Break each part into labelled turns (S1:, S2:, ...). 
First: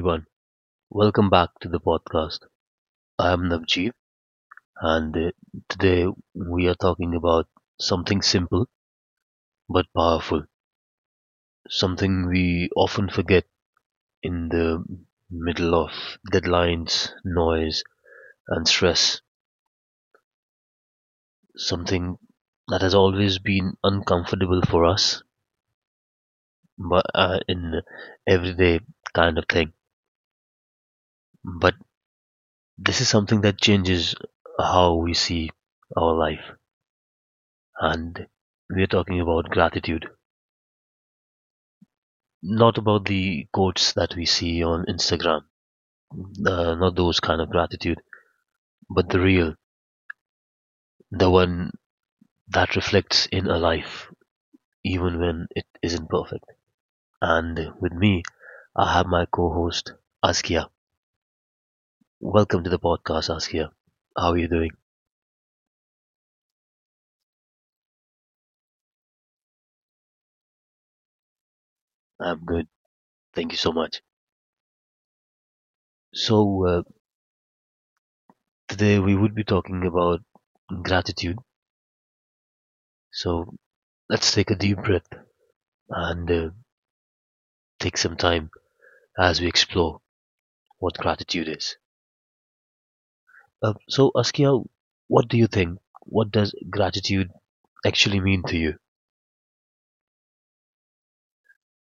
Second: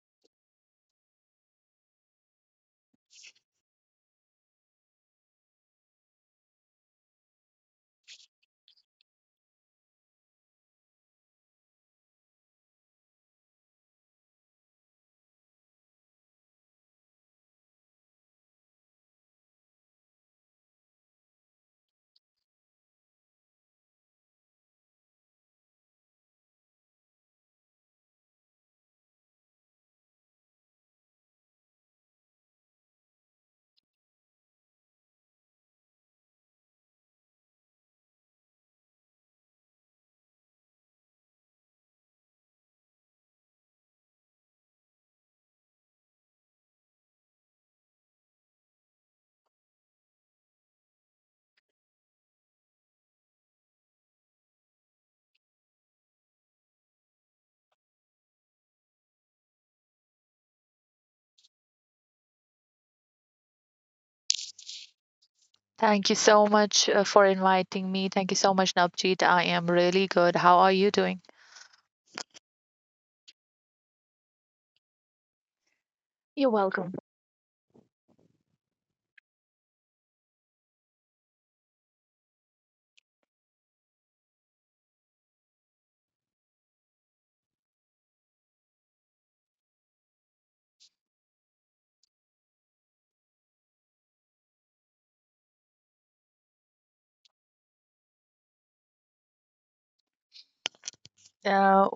S1: everyone. Welcome back to the podcast. I am Navjeev, and today we are talking about something simple but powerful, something we often forget in the middle of deadlines, noise, and stress, something that has always been uncomfortable for us but in everyday kind of thing. But this is something that changes how we see our life, and we are talking about gratitude. Not about the quotes that we see on Instagram, not those kind of gratitude, but the real, the one that reflects in a life, even when it isn't perfect. And with me, I have my co host, Askia. Welcome to the podcast, Askia. How are you doing?
S2: Thank you so much for inviting me. Thank you so much, Navjeet. I am really good. How are you doing?
S1: I'm good. Thank you so much.
S2: You're
S1: So,
S2: welcome.
S1: today we would be talking about gratitude. So, let's take a deep breath and take some time as we explore what gratitude is. So, Askia, what do you think? What does gratitude actually mean to you?
S2: Uh,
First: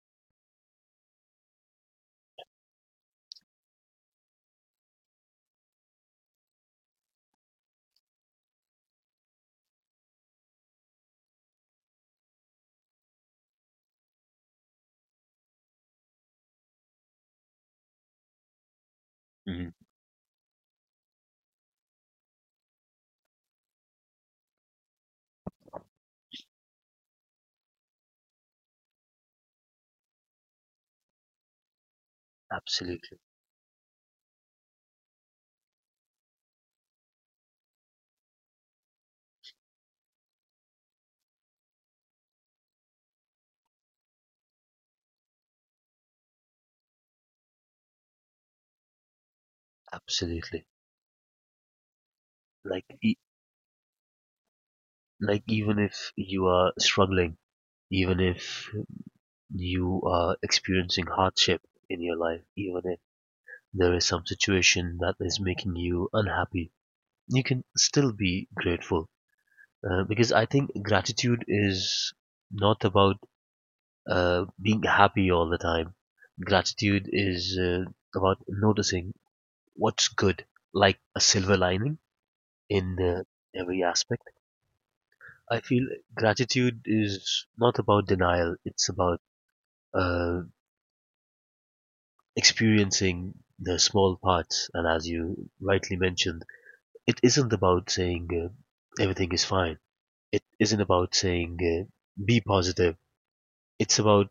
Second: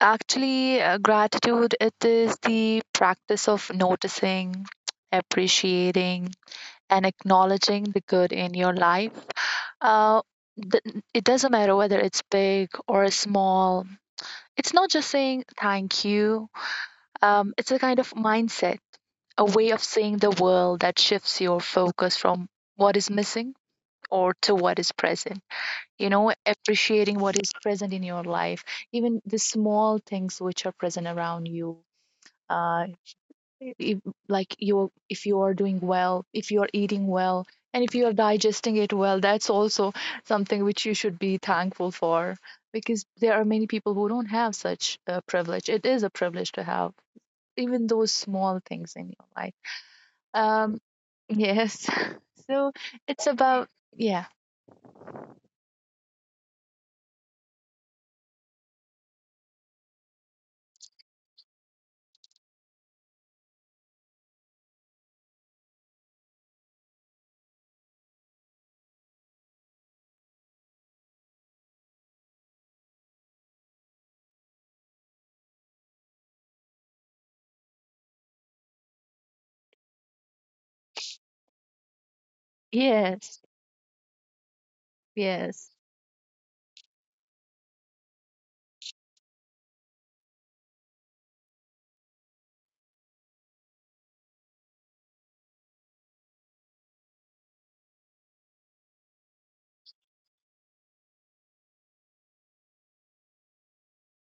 S2: actually, gratitude it is the practice of noticing, appreciating, and acknowledging the good in your life. Uh, th- it doesn't matter whether it's big or small. It's not just saying thank you. It's a kind of mindset, a way
S1: Hmm.
S2: of seeing the world that shifts your focus from what is missing or to what is present, you know, appreciating what is present in your life, even the small things which are present around you. Uh
S1: Absolutely,
S2: if, Like, you if you are doing well, if you are eating well and if you are digesting it well, that's also something which you should be thankful for, because there are many people who don't have such a privilege. It is a privilege to have even those small things in your life.
S1: absolutely.
S2: um yes. So
S1: Like, e-
S2: it's about, yeah,
S1: like even if you are struggling, even if you are experiencing hardship in your life, even if there is some situation that is making you unhappy, you can still be grateful. Because I think gratitude is not about being happy all the time. Gratitude is about noticing what's good, like a silver lining in
S2: yes.
S1: every aspect. I
S2: Yes.
S1: feel gratitude is not about denial, it's about uh, experiencing the small parts. And as you rightly mentioned, it isn't about saying everything is fine, it isn't about saying be positive, it's about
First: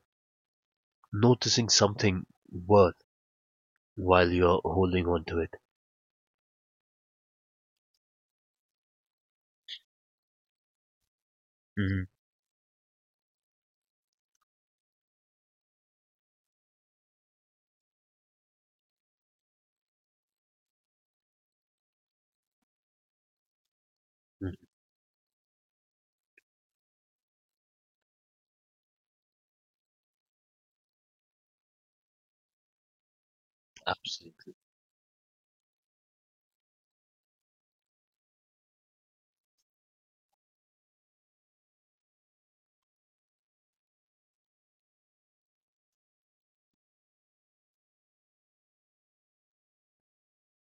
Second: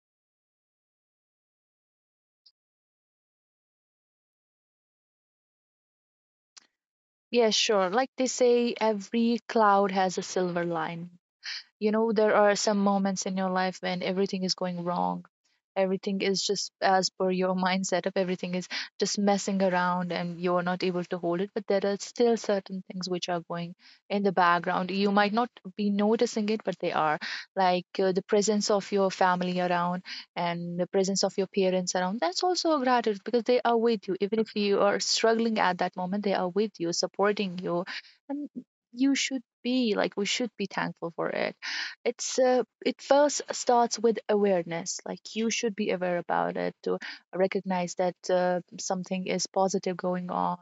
S1: noticing something worth while you're holding on to it.
S2: Yes, sure. Like they say, every cloud has a silver line. You
S1: Hmm.
S2: know, there are some moments in your life when everything is going wrong. Everything is just as per your mind setup, everything is just messing around and you're not able to hold it. But there are still certain things which are going in the background. You might not be noticing it, but they are like the presence of your family around and the presence of your parents around. That's also a gratitude because they are with you. Even if
S1: Absolutely,
S2: you are struggling at that moment, they are with you, supporting you. And you should be like, we should be thankful for it. It first starts with awareness. Like, you should be aware about it to recognize that something is positive going on,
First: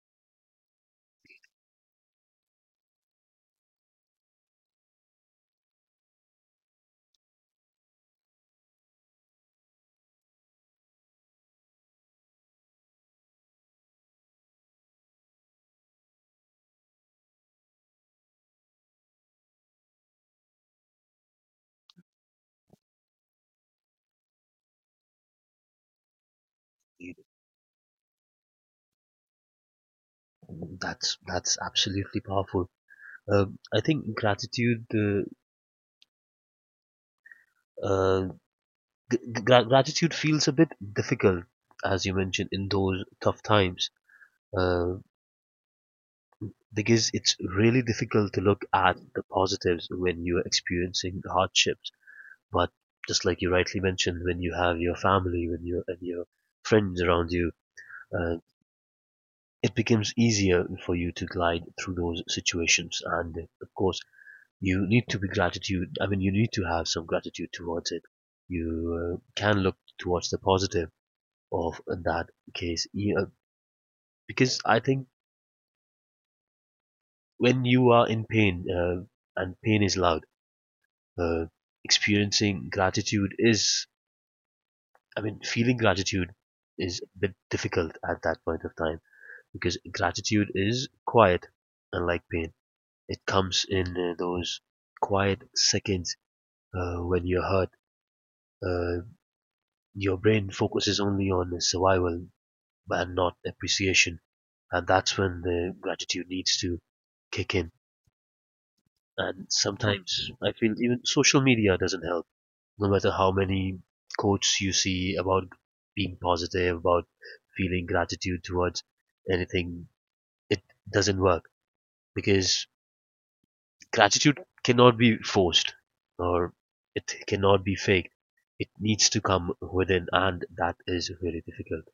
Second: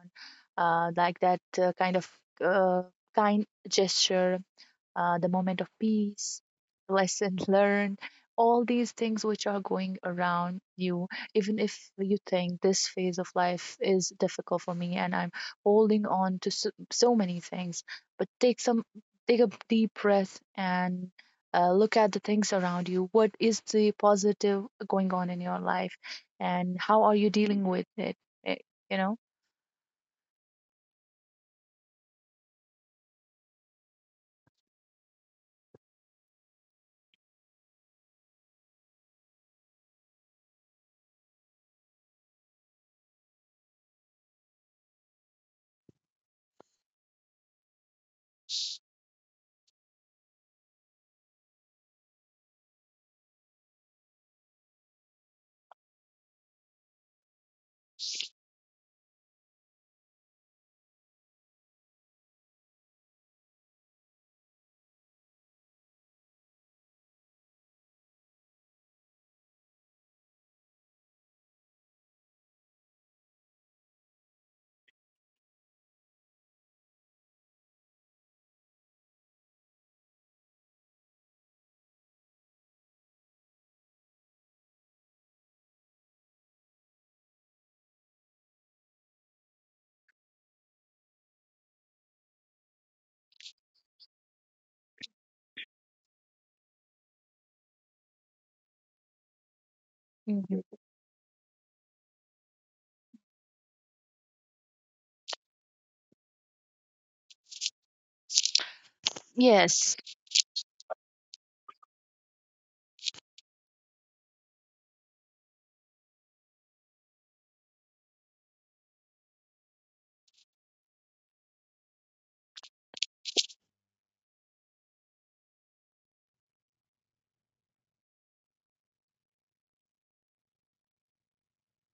S2: like that kind of uh, kind gesture, the moment of peace, lesson learned, all these things which are going around you. Even if you think this phase of life is difficult for me and I'm holding on to so many things, but take a deep breath and look at the things around you. What is the positive going on in your life, and how are you dealing with it? eh, You know.
S1: that's absolutely powerful. Uh, I think gratitude uh, g- gra- gratitude feels a bit difficult, as you mentioned, in those tough times, uh, because it's really difficult to look at the positives when you're experiencing hardships. But just like you rightly mentioned, when you have your family, when you and your friends around you, uh, it becomes easier for you to glide through those situations. And of course, you need to be gratitude. I mean, you need to have some gratitude towards it. You can look towards the positive of that case, you know, because I think when you are in pain and pain is loud, uh, experiencing gratitude is. I mean, feeling gratitude is a bit difficult at that point of time because gratitude is quiet, unlike pain. It comes in those quiet seconds when you're hurt. Uh, your brain
S2: Mhm.
S1: focuses only on survival and not appreciation. And that's when the gratitude needs to kick in. And
S2: Yes.
S1: sometimes I feel even social media doesn't help. No matter how many quotes you see about being positive, about feeling gratitude towards anything, it doesn't work because gratitude cannot be forced or it cannot be faked. It needs to come within, and that is very difficult.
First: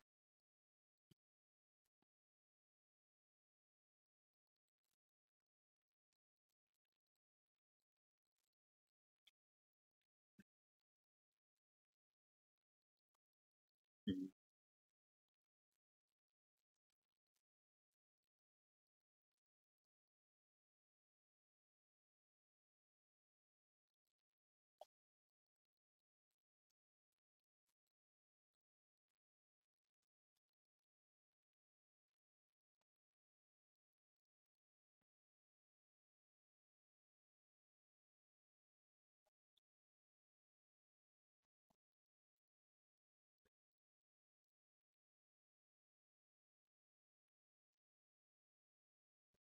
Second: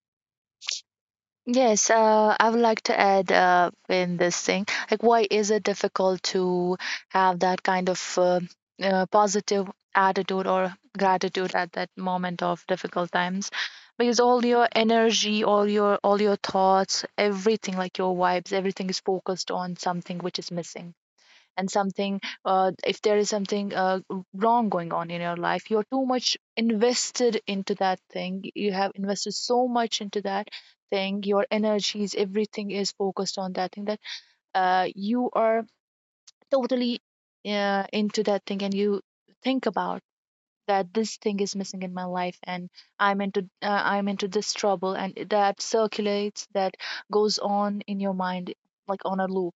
S2: Yes, I would like to add in this thing, like why is it difficult to have that kind of positive attitude or gratitude at that moment of difficult times? Because all your energy, all your thoughts, everything, like your vibes, everything is focused on something which is missing. And something, if there is something wrong going on in your life, you're too much invested into that thing. You have invested so much into that thing. Your energies, everything is focused on that thing, that you are totally into that thing, and you think about that this thing is missing in my life, and I'm into this trouble, and that circulates, that goes on in your mind like on a loop.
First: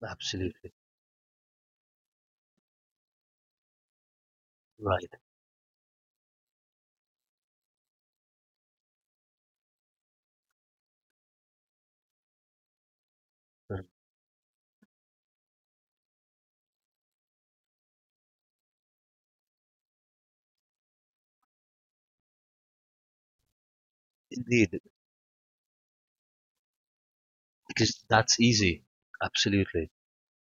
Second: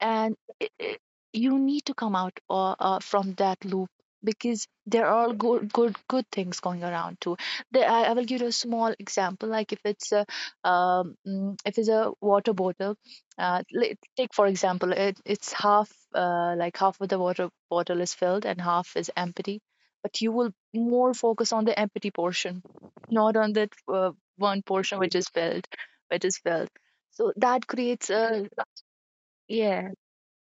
S2: And
S1: Absolutely
S2: you need to come out from that loop, because there
S1: right.
S2: are good things going around too. I will give you a small example. Like, if it's a if it's a water bottle, take for example it's half, like half of the water bottle is filled and half is empty, but you will more focus on the empty portion, not on that one
S1: Indeed,
S2: portion which is filled, which is filled so that
S1: because
S2: creates
S1: that's
S2: a,
S1: easy.
S2: yeah.
S1: Absolutely.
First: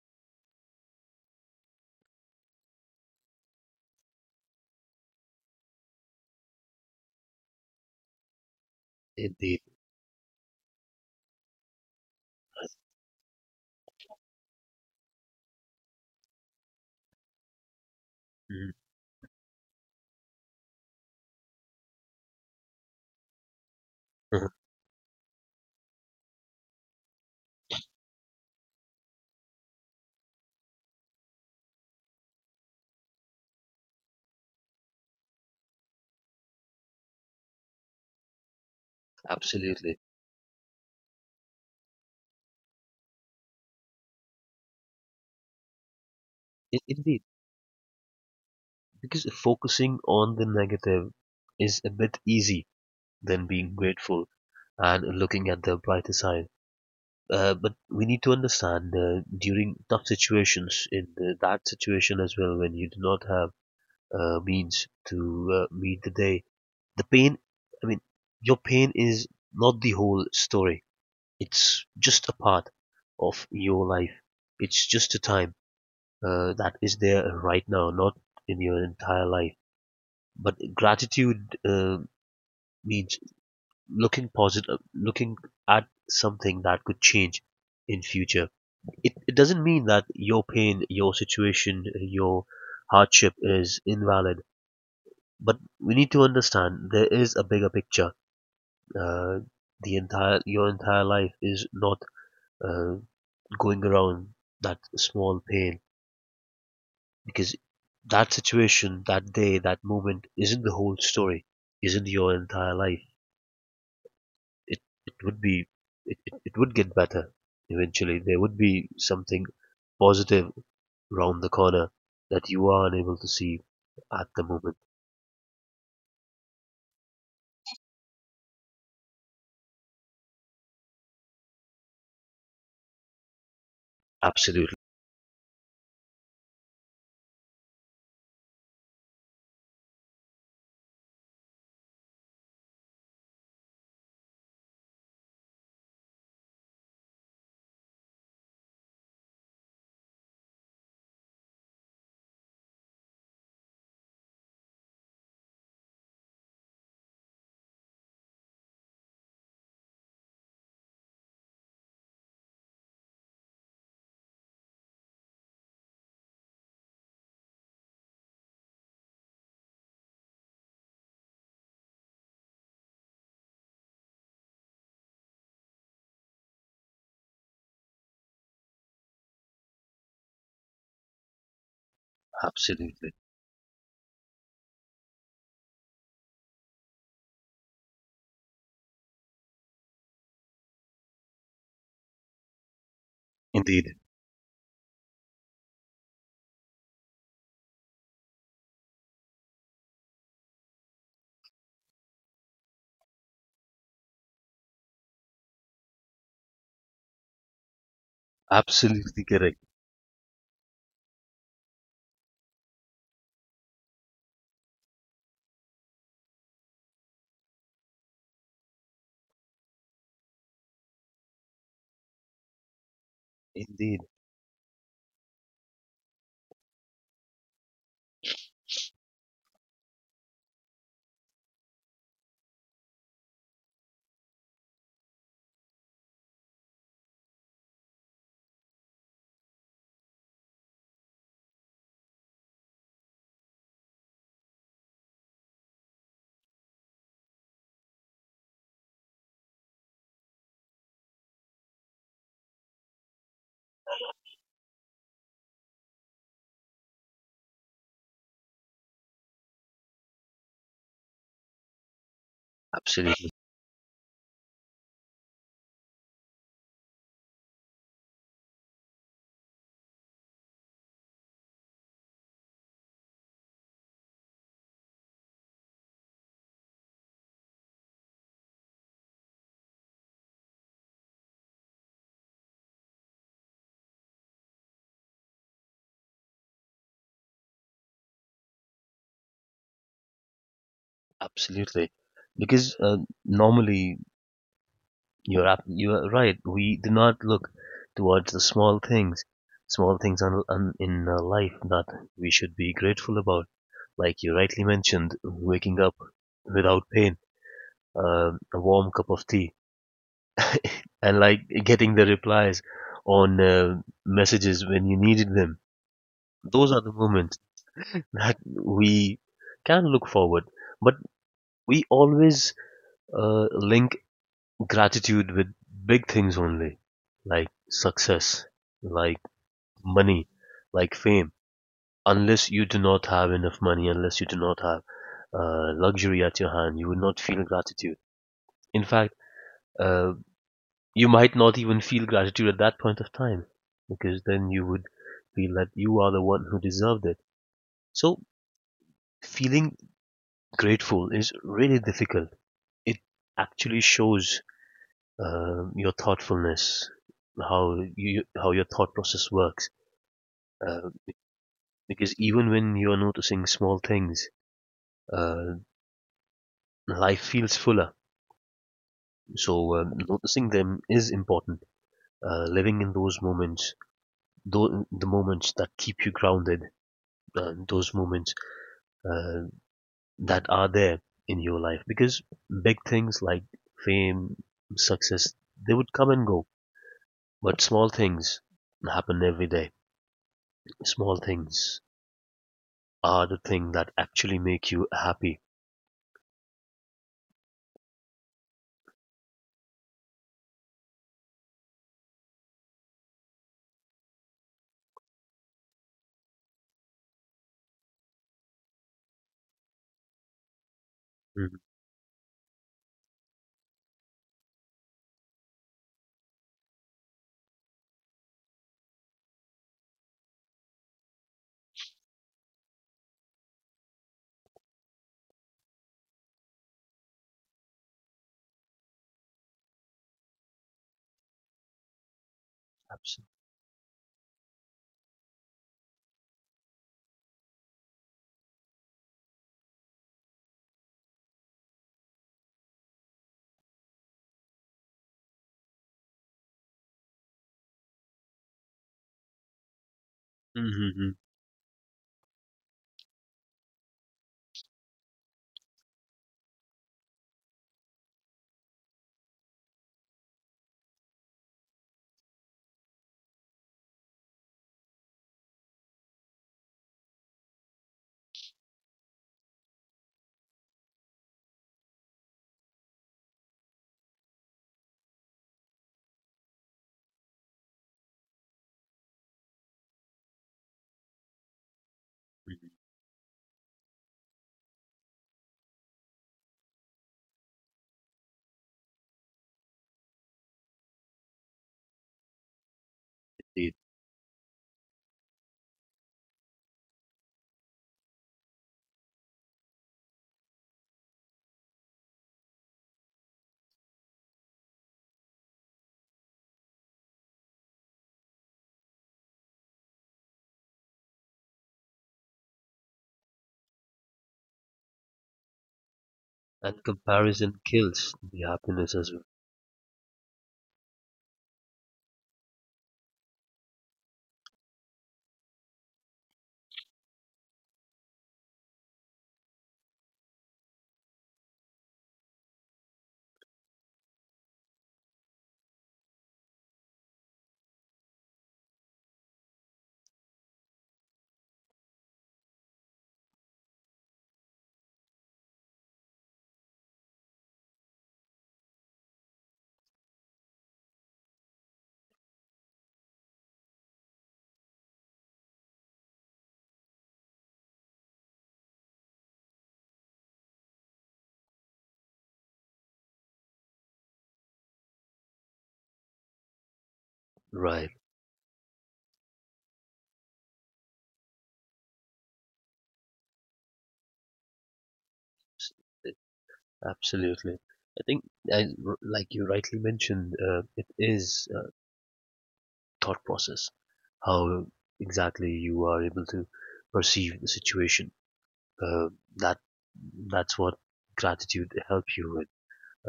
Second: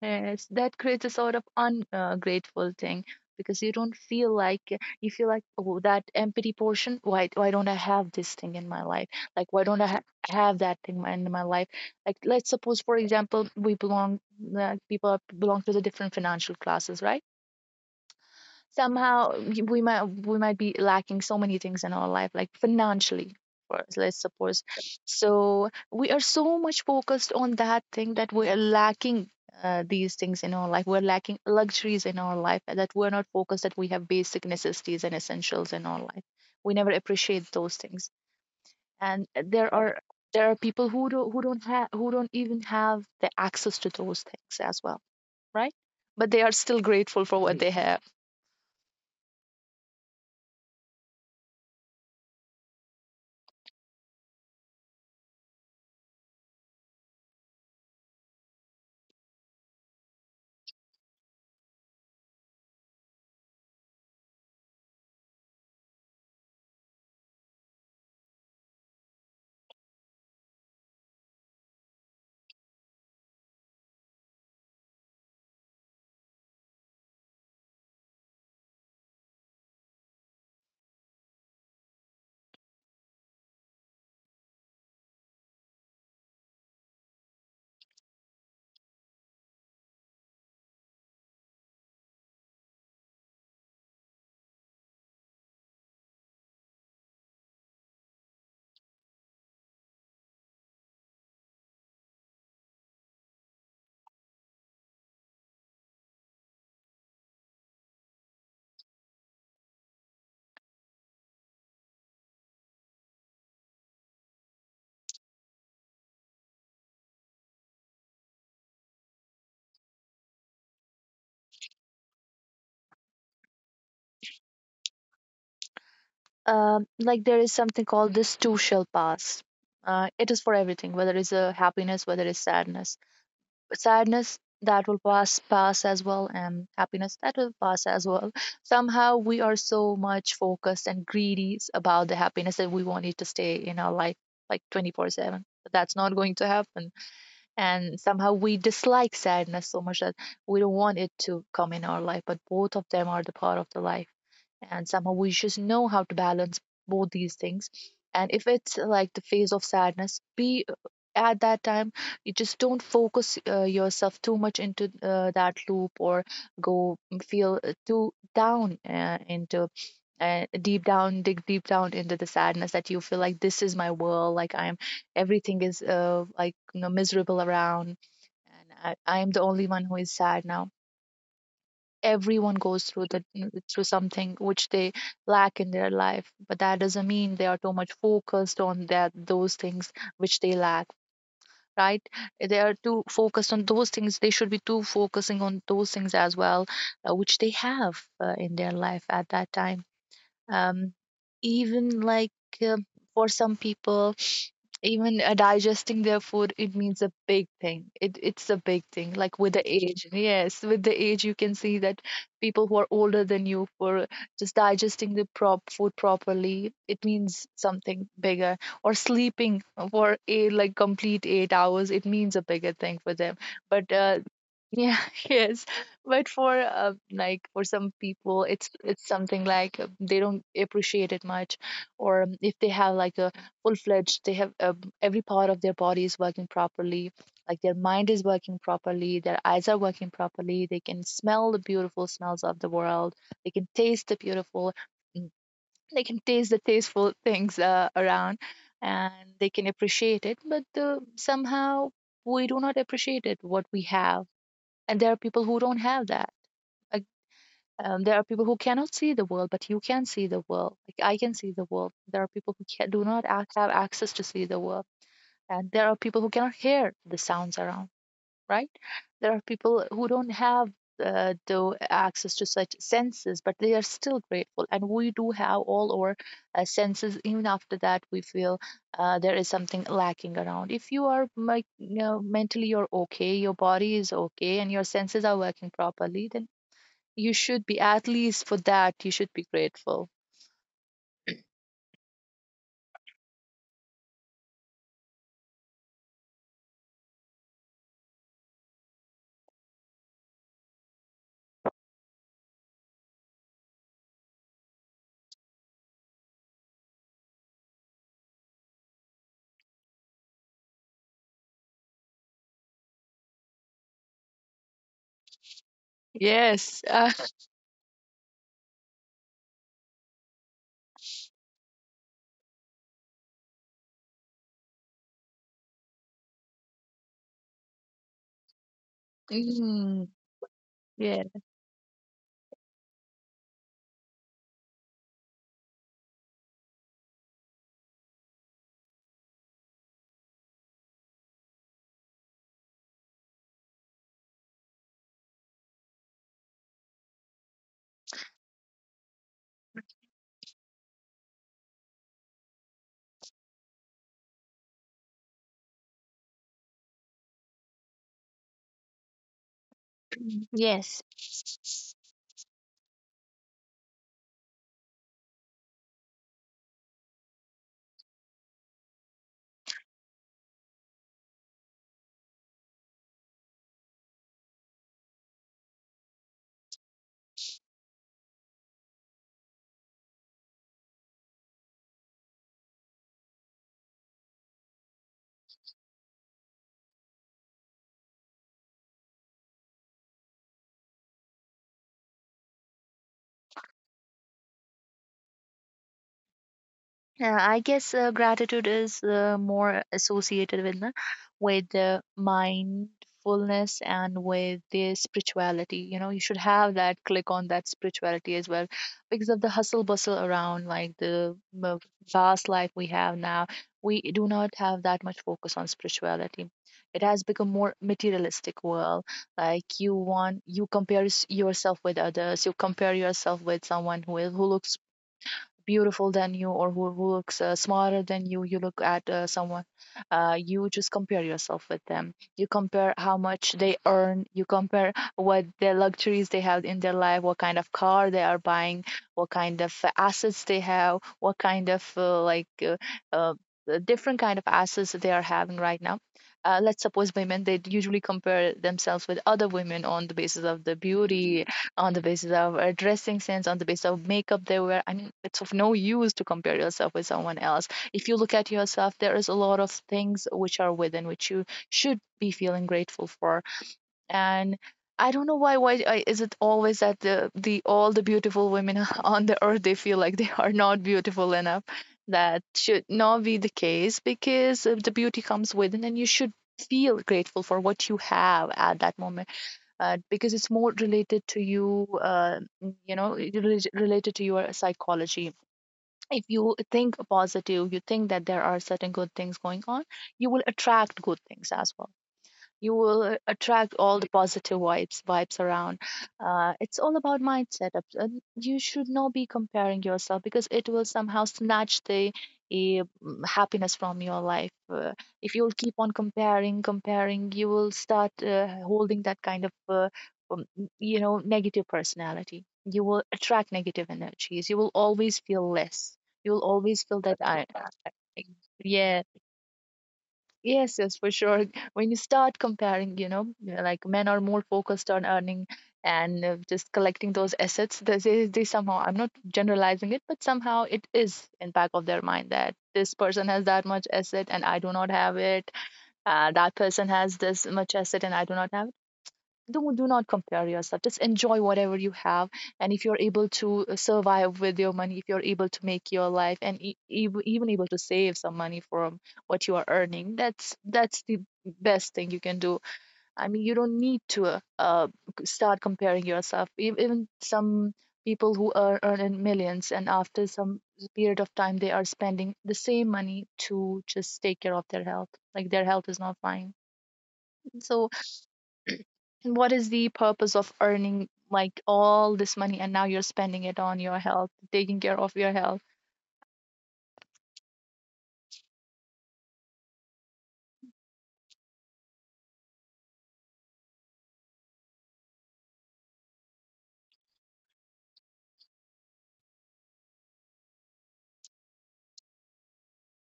S2: Yes, that creates a sort of ungrateful thing, because you don't feel like, you feel like, oh, that empty portion. Why don't I have this thing in my life? Like,
S1: Indeed.
S2: why don't I ha have that thing in my life? Like, let's suppose, for example, we belong, belong to the different financial classes, right?
S1: Mhm.
S2: We might be lacking so many things in our life, like financially, for us, let's suppose. So we are so much focused on that thing that we are lacking these things in our life, we're lacking luxuries in our life, and that we're not focused that we have basic necessities and essentials in our life. We never appreciate those things. And there
S1: Absolutely.
S2: are, there are people who don't even have the access to those things as well, right? But they are
S1: In-
S2: still
S1: Indeed.
S2: grateful for what, right, they have.
S1: Because focusing on the negative is a bit easy than being grateful and looking at the brighter side. But we need to understand during tough situations, in the, that situation as well, when you do not have means to meet the day, the pain, I mean, your pain is not the whole story. It's just a part of your life. It's just a time that is there right now, not in your entire life. But gratitude means looking positive, looking at something that could change in future. It doesn't mean that your pain, your situation, your hardship is invalid. But we need to understand there is a bigger picture. Uh, the entire your entire life is not uh, going around that small pain because that situation, that day, that moment isn't the whole story, isn't your entire life. It it would be it would get better eventually. There would be something positive round the corner that you are unable to see at the moment.
S2: Like, there is something called this too shall pass. It is for everything, whether it's a happiness, whether it's sadness. But sadness,
S1: Absolutely.
S2: that will pass, as well, and happiness, that will pass as well. Somehow we are so much focused and greedy about the happiness that we want it to stay in our life like 24/7. But that's not going to happen. And somehow we dislike sadness so much that we don't want it to come in our life, but both of them are the part of the life. And somehow we just know how to balance both these things. And if it's like the phase of sadness be, at that time you just don't focus yourself too much into that loop, or go feel too down into and deep down dig deep down into the sadness, that you feel like this is my world, like I'm everything is, like, you know, miserable around, and I am the only one who is sad now. Everyone goes through
S1: Absolutely.
S2: the, through something which they lack in their life, but that doesn't mean they are too much focused on that, those things which they lack, right? They are too focused on those
S1: Indeed.
S2: things. They should be too focusing on those things as well, which they have in their life at that time. um, Even like, uh, for some people, even digesting their food, it means a big thing. It's a big thing.
S1: Absolutely
S2: Like, with
S1: correct.
S2: the age, yes, with the age, you can see that people who are older than you, for just digesting the prop food properly, it means something bigger. Or sleeping for a like complete 8 hours, it means a bigger thing for them. But
S1: Indeed.
S2: Yeah. Yes. But for like, for some people, it's something like, they don't appreciate it much. Or if they have like a full-fledged, they have every part of their body is working properly, like their mind is working properly, their eyes are working properly, they can smell the beautiful smells of the world, they can taste the beautiful, mm, they can taste the tasteful things around, and they can appreciate it. But somehow we do not appreciate it what we have. And there are people who don't have that. There are people who cannot see the world, but you can see the world. Like, I can see the world. There are people who do not
S1: Absolutely.
S2: have access to see the world, and there are people who cannot hear the sounds around. Right? There are people who don't have the access to such senses, but they are still grateful. And we do have all our senses. Even after that, we feel there is something lacking around. If you are, like, you know, mentally you're okay, your body is okay, and your senses are working properly, then you should be, at least for that you should be grateful.
S1: Absolutely. Because normally you're right. We do not look towards the small things in life that we should be grateful about. Like you rightly mentioned, waking up without pain, a warm cup of tea, and like getting the replies on messages when you needed them. Those
S2: yes
S1: are the
S2: uh,
S1: moments that we can look forward. But we always link gratitude with big things only, like success, like
S2: mm,
S1: money, like
S2: yes.
S1: fame. Unless you do not have enough money, unless you do not have luxury at your hand, you will not feel gratitude. In fact, uh, you might not even feel gratitude at that point of time, because then you would feel that you are the one who deserved it. So, feeling grateful is really difficult. It actually shows your thoughtfulness, how you how your thought process works. Uh,
S2: Yes.
S1: because even when you are noticing small things, uh, life feels fuller. So, noticing them is important. Living in those moments, the moments that keep you grounded, those moments uh, that are there in your life, because big things like fame, success, they would come and go, but small things happen every day. Small things are the thing that actually make you happy.
S2: Yeah, I guess gratitude is more associated with the mindfulness and with the spirituality. You know, you should have that click on that spirituality as well, because of the hustle bustle around, like the
S1: Mm-hmm.
S2: fast life we have now. We do not have that much focus on spirituality. It has become more materialistic world. Like, you want, you compare yourself with others. You compare yourself with someone who is, who looks beautiful than you, or who looks smarter than you. You look at someone, you just compare yourself with them. You compare how
S1: Absolutely.
S2: much they earn, you compare what the luxuries they have in their life, what kind of car they are buying, what kind of assets they have, what kind of uh, different kind of assets that they are having right now. Let's suppose women, they usually compare themselves with other women on the basis of the
S1: Mm-hmm.
S2: beauty, on the basis of a dressing sense, on the basis of makeup they wear. I mean, it's of no use to compare yourself with someone else. If you look at yourself, there is a lot of things which are within which you should be feeling grateful for. And I don't know why. Is it always that the all the beautiful women on the earth they feel like they are not beautiful enough? That should not be the case because the beauty comes within, and you should feel grateful for what you have at that moment, because it's more related to you. Related to your psychology, if you think positive, you think that there are certain good things going on, you will attract good things as well. You will attract
S1: Indeed.
S2: all the positive vibes around. It's all about mindset. And you should not be comparing yourself because it will somehow snatch the happiness from your life. If you'll keep on comparing you will start holding that kind of um, negative personality. You will attract negative energies, you will always feel less, you'll
S1: And
S2: always feel that
S1: comparison kills the happiness
S2: yeah.
S1: as well.
S2: Yes, yes, for sure. When you start comparing, yeah, like men are more focused on earning and just collecting those assets. They somehow, I'm not generalizing it, but somehow it is in back of their mind that this person has that much asset and I do not have it. That person has this much asset and I do not have it. Do not compare yourself, just enjoy whatever you have. And if you're able to survive with your money, if you're able to make your life, even able to save some money from what you are earning, that's the best thing you can do. I mean, you don't need to start comparing yourself. Even some people who are earning millions, and after some period of time they are spending the same money to just take care of their health, like their health is not fine. So
S1: Right.
S2: what is the purpose of earning like all this money and now you're spending it on your health, taking care of your health?
S1: Absolutely. I think, I, r- Like you rightly mentioned, it is a thought process, how exactly you are able to perceive the situation. Uh, that that's what gratitude helps you with,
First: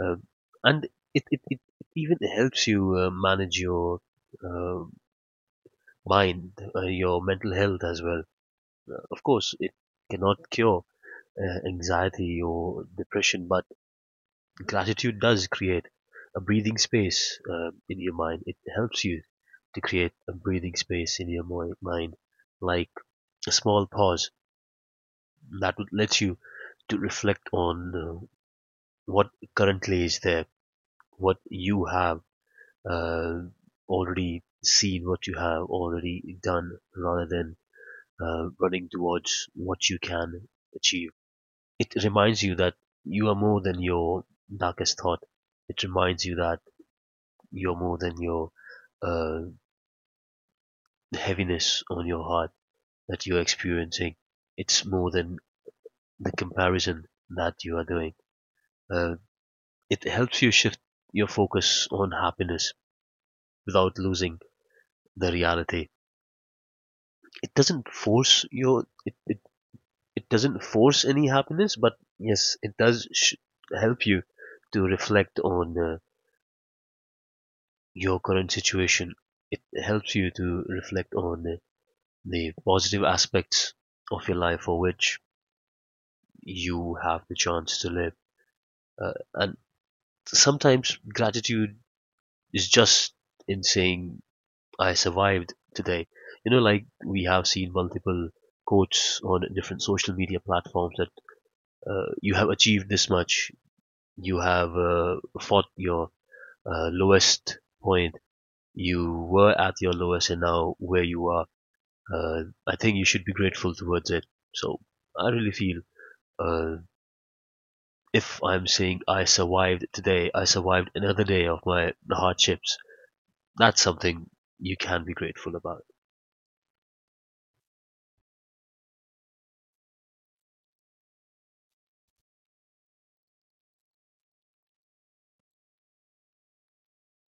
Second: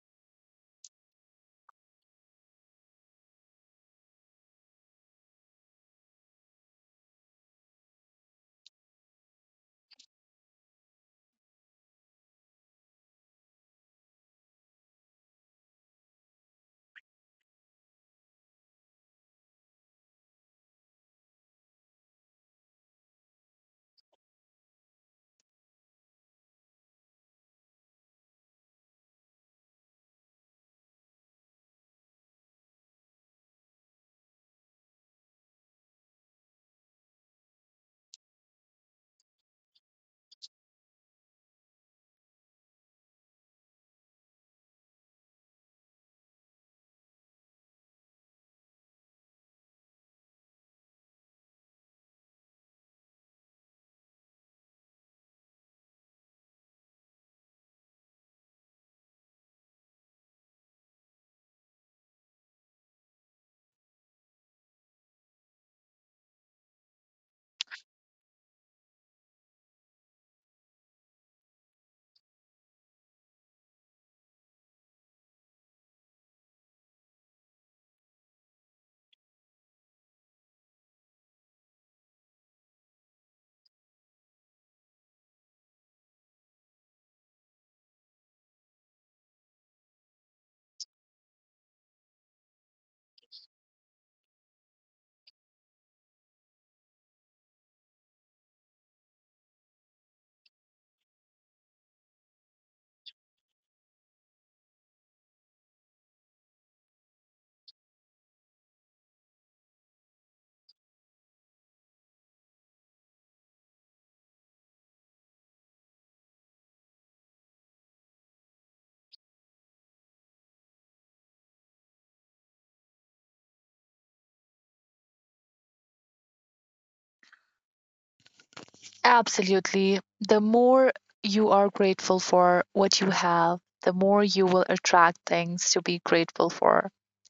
S1: uh, and it even helps you manage your uh, mind, your mental health as well. Of course, it cannot cure anxiety or depression, but gratitude does create a breathing space in your mind. It helps you to create a breathing space in your mind, like a small pause that lets you to reflect on what currently is there, what you have uh, already seen, what you have already done, rather than running towards what you can achieve. It reminds you that you are more than your darkest thought. It reminds you that you're more than your uh, heaviness on your heart that you're experiencing. It's more than the comparison that you are doing. Uh, it helps you shift your focus on happiness without losing the reality. It doesn't force your it it, it doesn't force any happiness, but yes, it does help you to reflect on your current situation. It helps you to reflect on the positive aspects of your life for which you have the chance to live. And sometimes gratitude is just in saying, I survived today. You know, like we have seen multiple quotes on different social media platforms that you have achieved this much, you have fought your lowest point, you were at your lowest, and now where you are. I think you should be grateful towards it. So I really feel uh, if I'm saying I survived today, I survived another day of my hardships. That's something you can be grateful about.
S2: Absolutely. The more you are grateful for what you have, the more you will attract things to be grateful for.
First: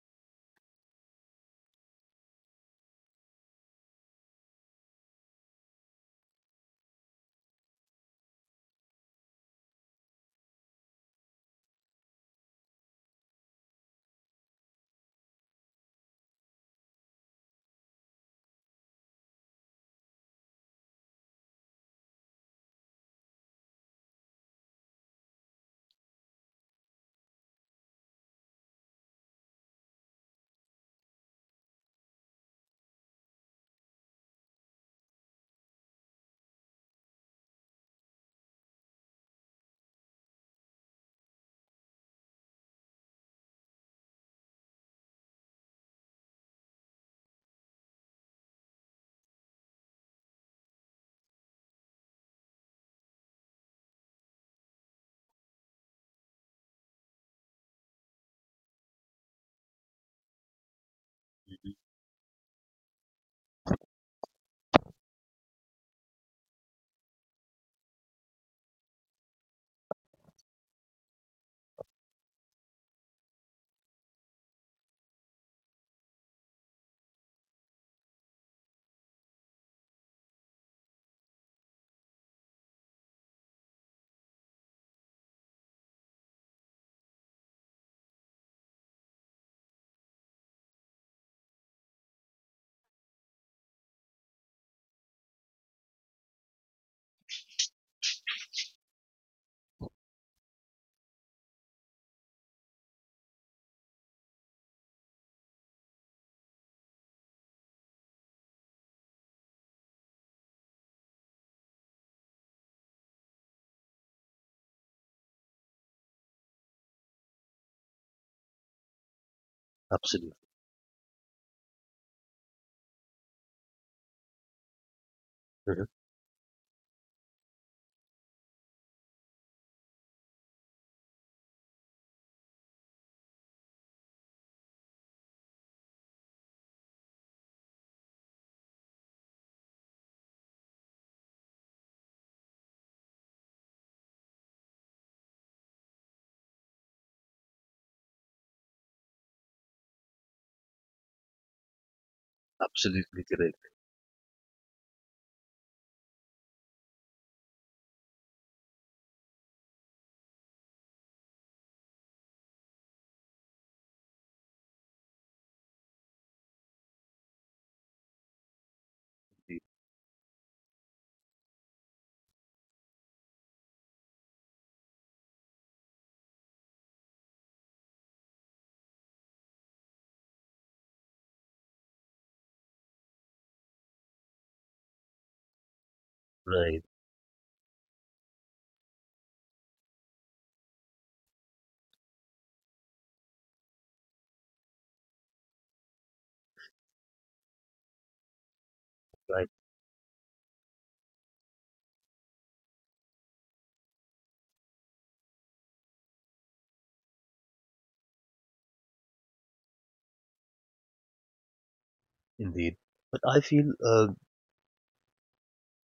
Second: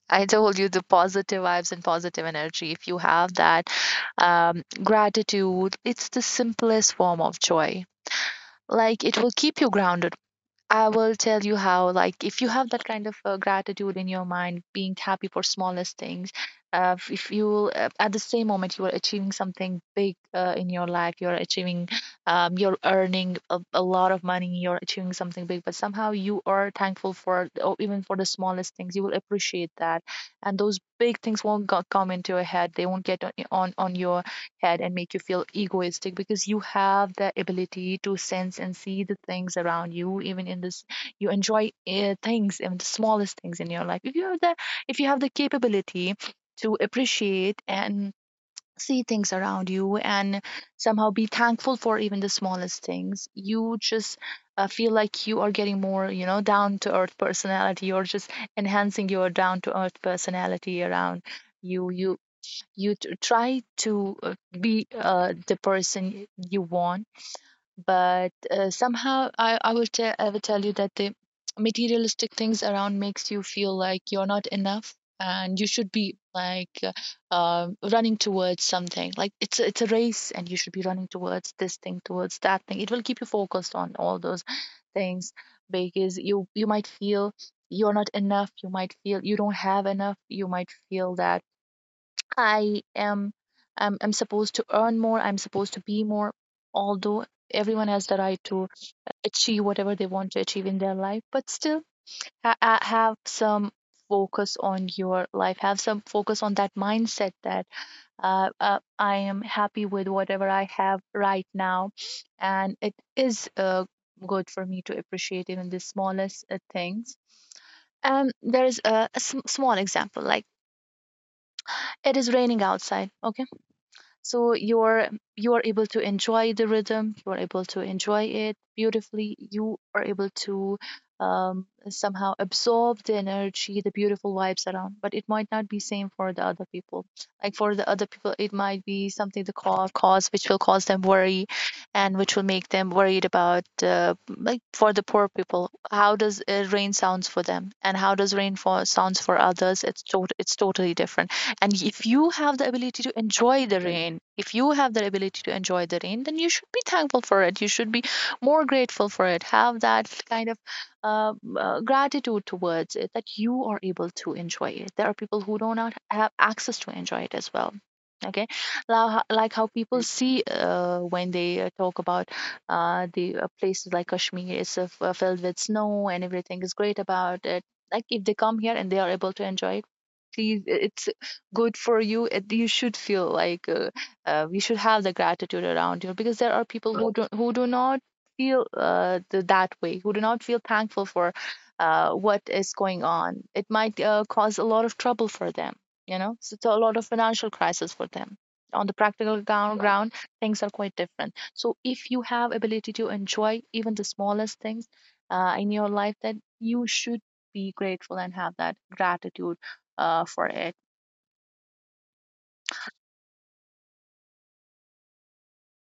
S2: I told you, the positive vibes and positive energy. If you have that gratitude, it's the simplest form of joy. Like, it will keep you grounded. I will tell you how. Like, if you have that kind of gratitude in your mind, being happy for smallest things, if you will, at the same moment, you are achieving something big in your life, you're achieving, you're earning a lot of money, you're achieving something big, but somehow you are thankful for, or even for the smallest things, you will appreciate that. And those big things won't go- come into your head, they won't get on your head and make you feel egoistic because you have the ability to sense and see the things around you even in this, you enjoy things, even the smallest things in your life. If you have the, if you have the capability to appreciate and see things around you and somehow be thankful for even the smallest things, you just feel like you are getting more, down to earth personality, or just enhancing your down to earth personality around you you try to be the person you want. But somehow I will tell, I will tell you that the materialistic things around makes you feel like you're not enough, and you should be like running towards something. Like it's a race, and you should be running towards this thing, towards that thing. It will keep you focused on all those things, because you might feel you're not enough, you might feel you don't have enough, you might feel that I am, I'm supposed to earn more, I'm supposed to be more. Although everyone has the right to achieve whatever they want to achieve in their life, but still have some focus on your life, have some focus on that mindset that I am happy with whatever I have right now, and it is good for me to appreciate even the smallest things. And there's a small example,
S1: Absolutely.
S2: like it is raining outside, okay? So you're, you are
S1: Mhm.
S2: able to enjoy the rhythm, you are able to enjoy it beautifully, you are able to somehow absorb the energy, the beautiful vibes around. But it might not be same for the other people. Like for the other people, it might be something, the cause which will cause them worry, and which will make them worried about, like for the poor people, how does rain sounds for them and how does rain fall sounds for others. It's totally different. And if you have the ability to
S1: Absolutely correct.
S2: enjoy the rain, if you have the ability to enjoy the rain, then you should be thankful for it. You should be more grateful for it. Have that kind of uh, gratitude towards it, that you are able to enjoy it. There are people who do not have access to enjoy it as well. Okay. Now, like how people see when they talk about, the places like Kashmir is filled with snow and everything is great about it. Like if they come here and they are able to enjoy it, please, it good for you. It, you should feel like we should have the gratitude around you, because there are
S1: Right,
S2: people who do not feel that way, who do not feel thankful for what is going on. It might cause a lot of trouble for them, you know, so it's a lot of financial crisis for them. On the practical
S1: right,
S2: ground, things are quite different. So if you have ability to enjoy even the smallest things in your life, then you should be grateful and have that gratitude for it.
S1: indeed. But I feel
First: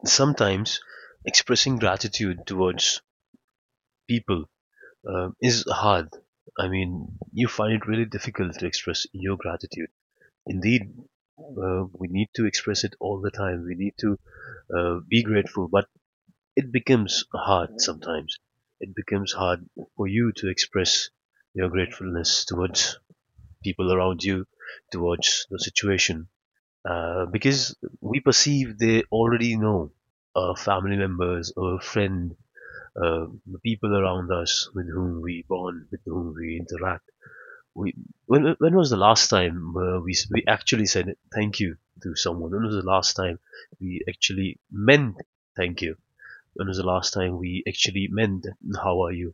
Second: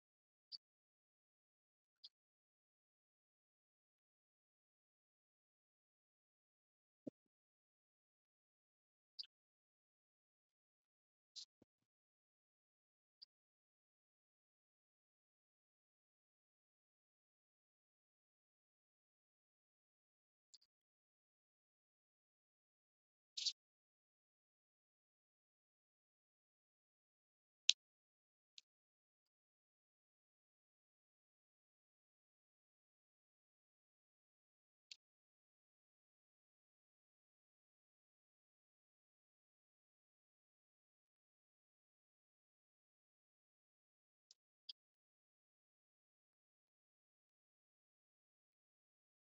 S1: sometimes expressing gratitude towards people is hard. I mean, you find it really difficult to express your gratitude. Indeed, we need to express it all the time. We need to be grateful, but it becomes hard sometimes. It becomes hard for you to express your gratefulness towards people around you, towards the situation, because we perceive they already know our family members, our friend, the people around us with whom we bond, with whom we interact. We, when was the last time we actually said thank you to someone? When was the last time we actually meant thank you? When was the last time we actually meant how are you?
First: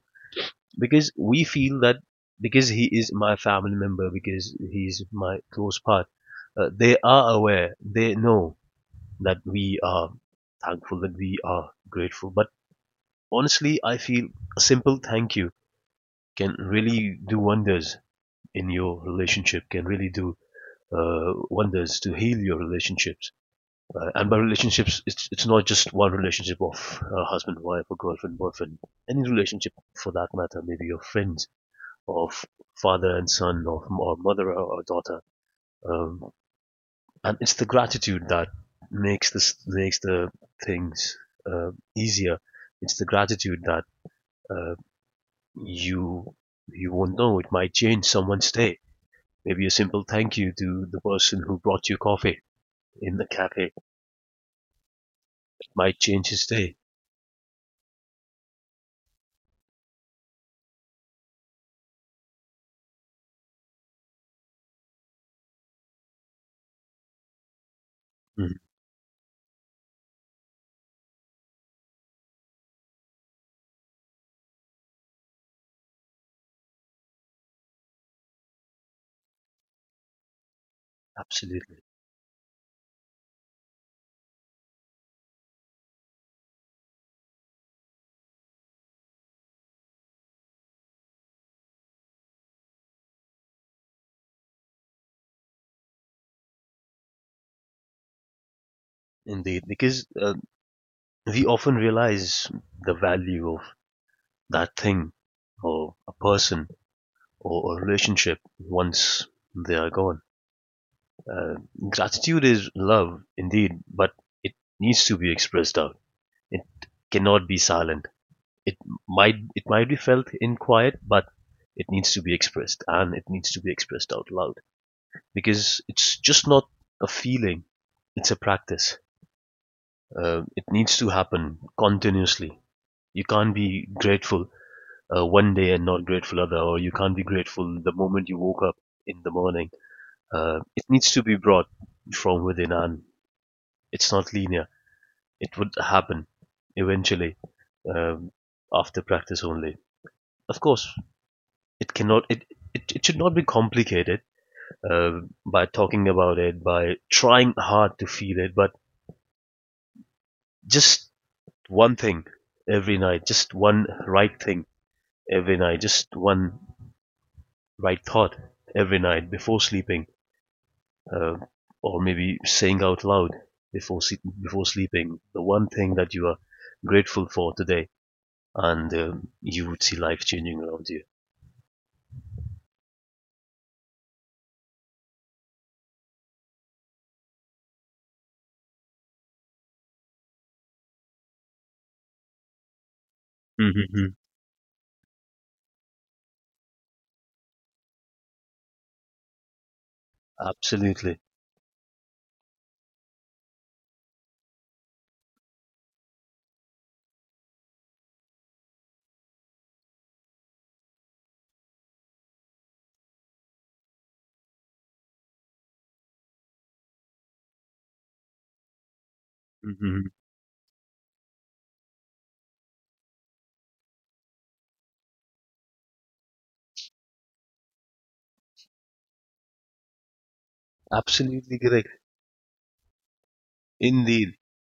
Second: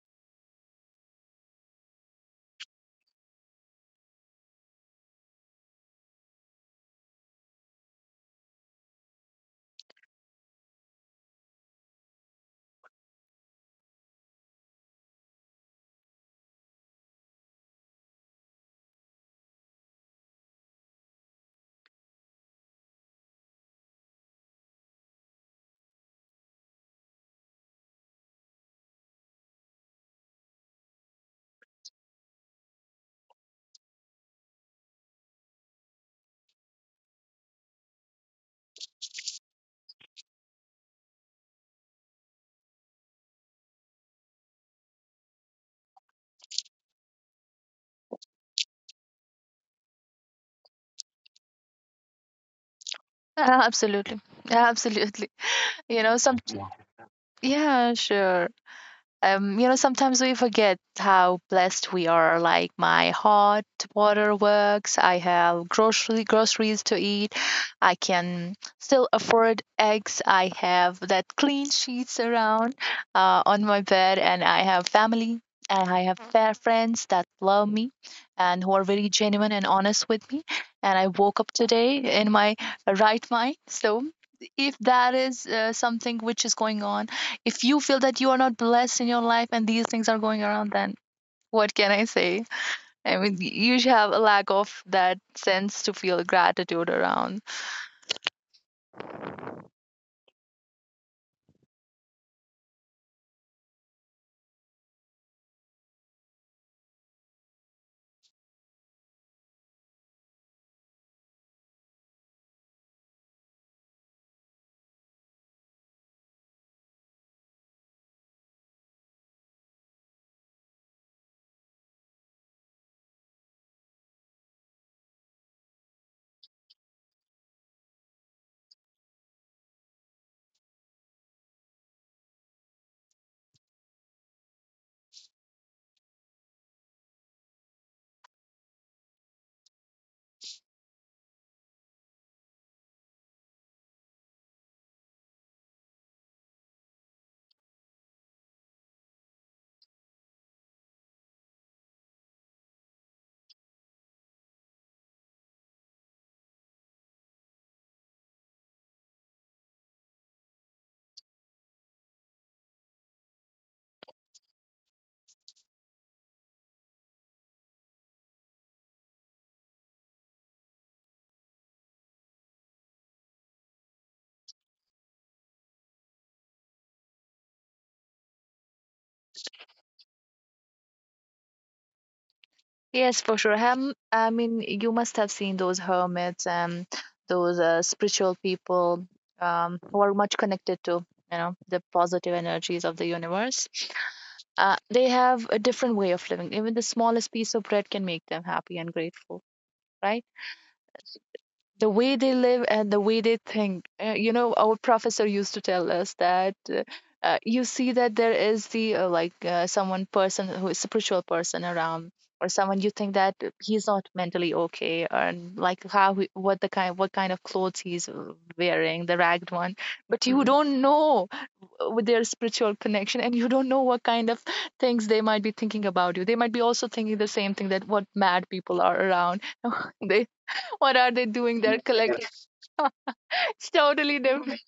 S1: Because we feel that because he is my family member, because he is my close part, they are aware, they know that we are thankful, that we are grateful, but honestly I feel a simple thank you can really do wonders in your relationship, can really do uh, wonders to heal your relationships. And by relationships, it's not just one relationship of husband, wife, or girlfriend, boyfriend. Any relationship for that matter, maybe your friends, of father and son, or mother or daughter. Um, and it's the gratitude that makes this makes the things uh, easier. It's the gratitude that uh, you you won't know. It might change someone's day. Maybe a simple thank you to the person who brought you coffee in the cafe
S2: Absolutely. Yeah, absolutely.
S1: might
S2: You know,
S1: change
S2: some.
S1: his
S2: Yeah.
S1: day.
S2: Yeah, sure. Sometimes we forget how blessed we are. Like, my hot water works. I have grocery groceries to eat. I
S1: Mm-hmm.
S2: can still afford eggs. I have that clean sheets around, on my bed, and I have family. And I have fair friends that love me, and who are very genuine and honest with me. And I woke up
S1: Absolutely.
S2: today in my right mind. So, if that is something which is going on, if you feel that you are not blessed in your life and these things are going around, then what can I say? I mean, you should have a lack of that sense to feel gratitude around.
S1: Indeed, because we often realize the value of that thing or a person or a relationship once they are gone. Uh, Gratitude is love, indeed, but it needs to be expressed out. It cannot be silent. It it might be felt in quiet, but it needs to be expressed and it needs to be expressed out loud because it's just not a feeling. It's a practice. It needs to happen continuously. You can't be grateful one day and not grateful other, or you can't be grateful the moment you woke up in the morning. It needs to be brought from within, and it's not linear. It would happen eventually um, after practice only. Of course, it cannot. It should not be complicated by talking about it, by trying hard to feel it, but just one thing every night, just one right thing every night, just one right thought every night before sleeping, uh, or maybe saying out loud before before sleeping the one thing that you are grateful for today, and you would see life changing around you.
S2: Yes, for sure. Hem, I mean, you must have seen those hermits and those spiritual people, who are much connected to, the positive energies of the universe.
S1: Mm-hmm.
S2: They have a different way of living. Even the smallest piece of bread can make them happy and grateful, right?
S1: Absolutely.
S2: The way they live and the way they think. You know, our professor used to tell us that you see that there is the like someone, person who is spiritual person around, or someone you think that he's not mentally okay, or like how he, what kind of clothes he's wearing, the ragged one,
S1: Mm-hmm.
S2: but you hmm don't know, with their spiritual connection, and you don't know what kind of things they might be thinking about you. They might be also thinking the same thing, that what mad people are around. They, what are they
S1: Absolutely
S2: doing there
S1: correct.
S2: collecting? It's totally
S1: Indeed,
S2: different.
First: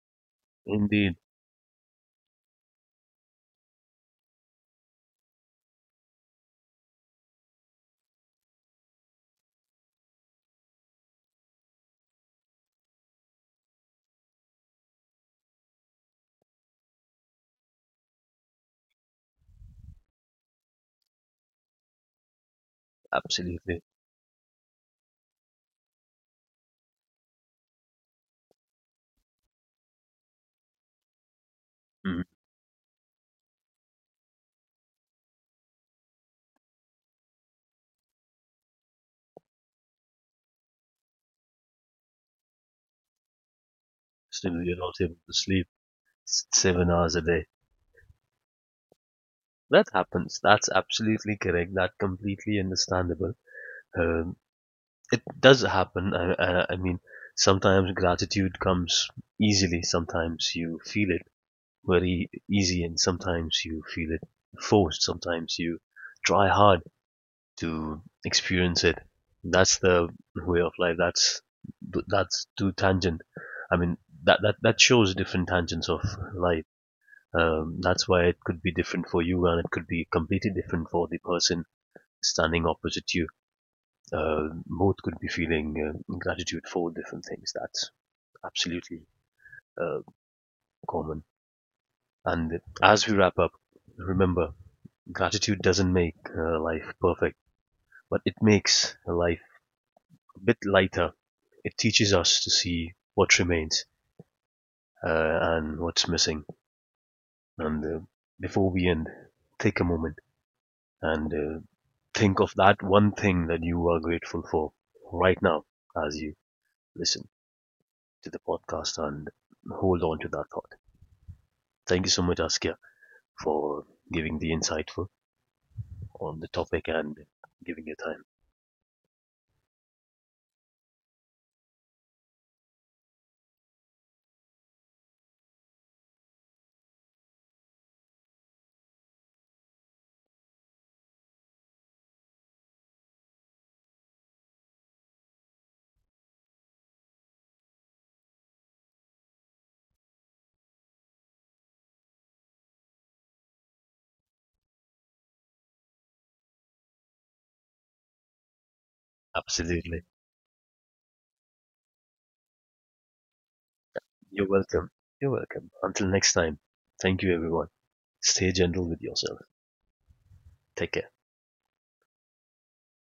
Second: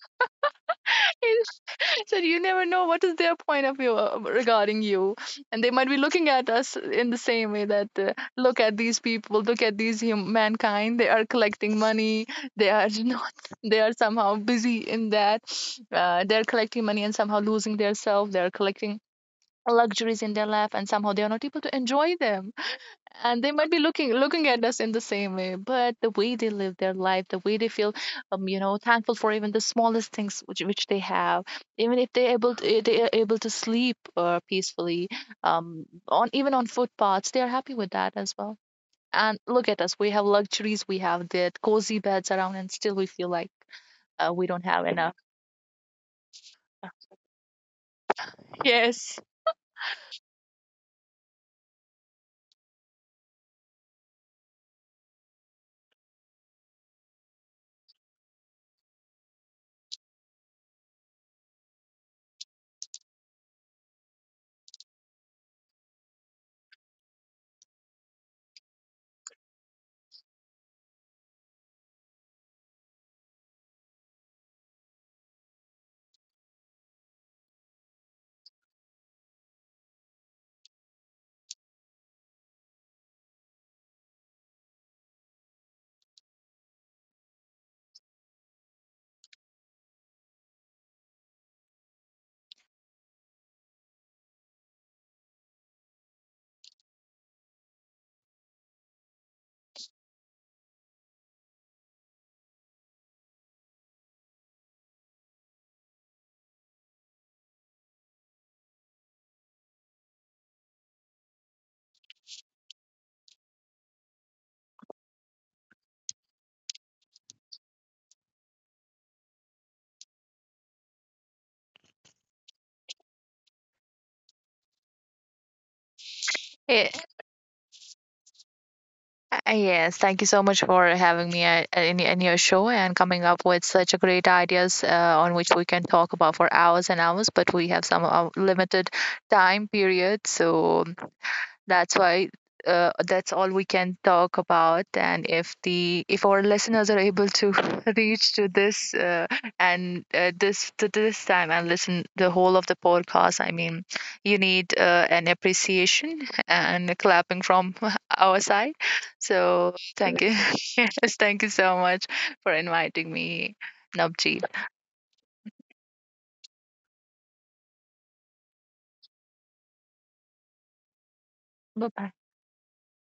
S1: indeed,
S2: So you never know what is their point of view regarding you. And they might be looking at us in the same way, that look at these people, look at these mankind. They are collecting money. They are not, they are somehow busy in that. They're collecting money and somehow losing their self. They're collecting luxuries in their life and somehow they are not able to enjoy them. And they might be
S1: absolutely.
S2: looking at us in the same way. But the way they live their life, the way they feel, thankful for even the smallest things which they have, even if
S1: Mm-hmm.
S2: they able to, they are able to sleep peacefully, on even on footpaths, they are happy with that as well. And look at us, we have luxuries, we have the cozy beds around, and still we feel like we
S1: Still,
S2: don't
S1: you're
S2: have
S1: not
S2: enough.
S1: able to sleep 7 hours a day.
S2: Yes.
S1: That happens. That's absolutely correct. That completely understandable. Um, it does happen. I mean, sometimes gratitude comes easily. Sometimes you feel it very easy, and sometimes you feel it forced. Sometimes you try hard to experience it. That's the way of life. That's too tangent. I mean, that shows different tangents of life. That's why it could be different for you, and it could be completely different for the person standing opposite you. Both could be feeling gratitude for different things. That's absolutely uh, common. And as we wrap up, remember gratitude doesn't make life perfect, but it makes life a bit lighter. It teaches us to see what remains and what's missing. And before we end, take a moment and think of that one thing that you are grateful for right now as you listen to the podcast and hold on to that thought. Thank you so much, Askia, for giving the insightful on the topic and giving your time.
S2: Yes, thank you so much for having me at, in your show, and coming up with such a great ideas on which we can talk about for hours and hours, but we have some limited time period. So that's why that's all we can talk about. And if the if our listeners are able to reach to this and this to this time and listen the whole of the podcast, I mean, you need an appreciation and a clapping from our side. So
S1: Absolutely.
S2: thank you. Yes, thank you so much for inviting me, Navjeet.
S1: You're welcome. You're welcome. Until next time, thank you, everyone. Stay gentle with yourself. Take care.
S2: Bye bye.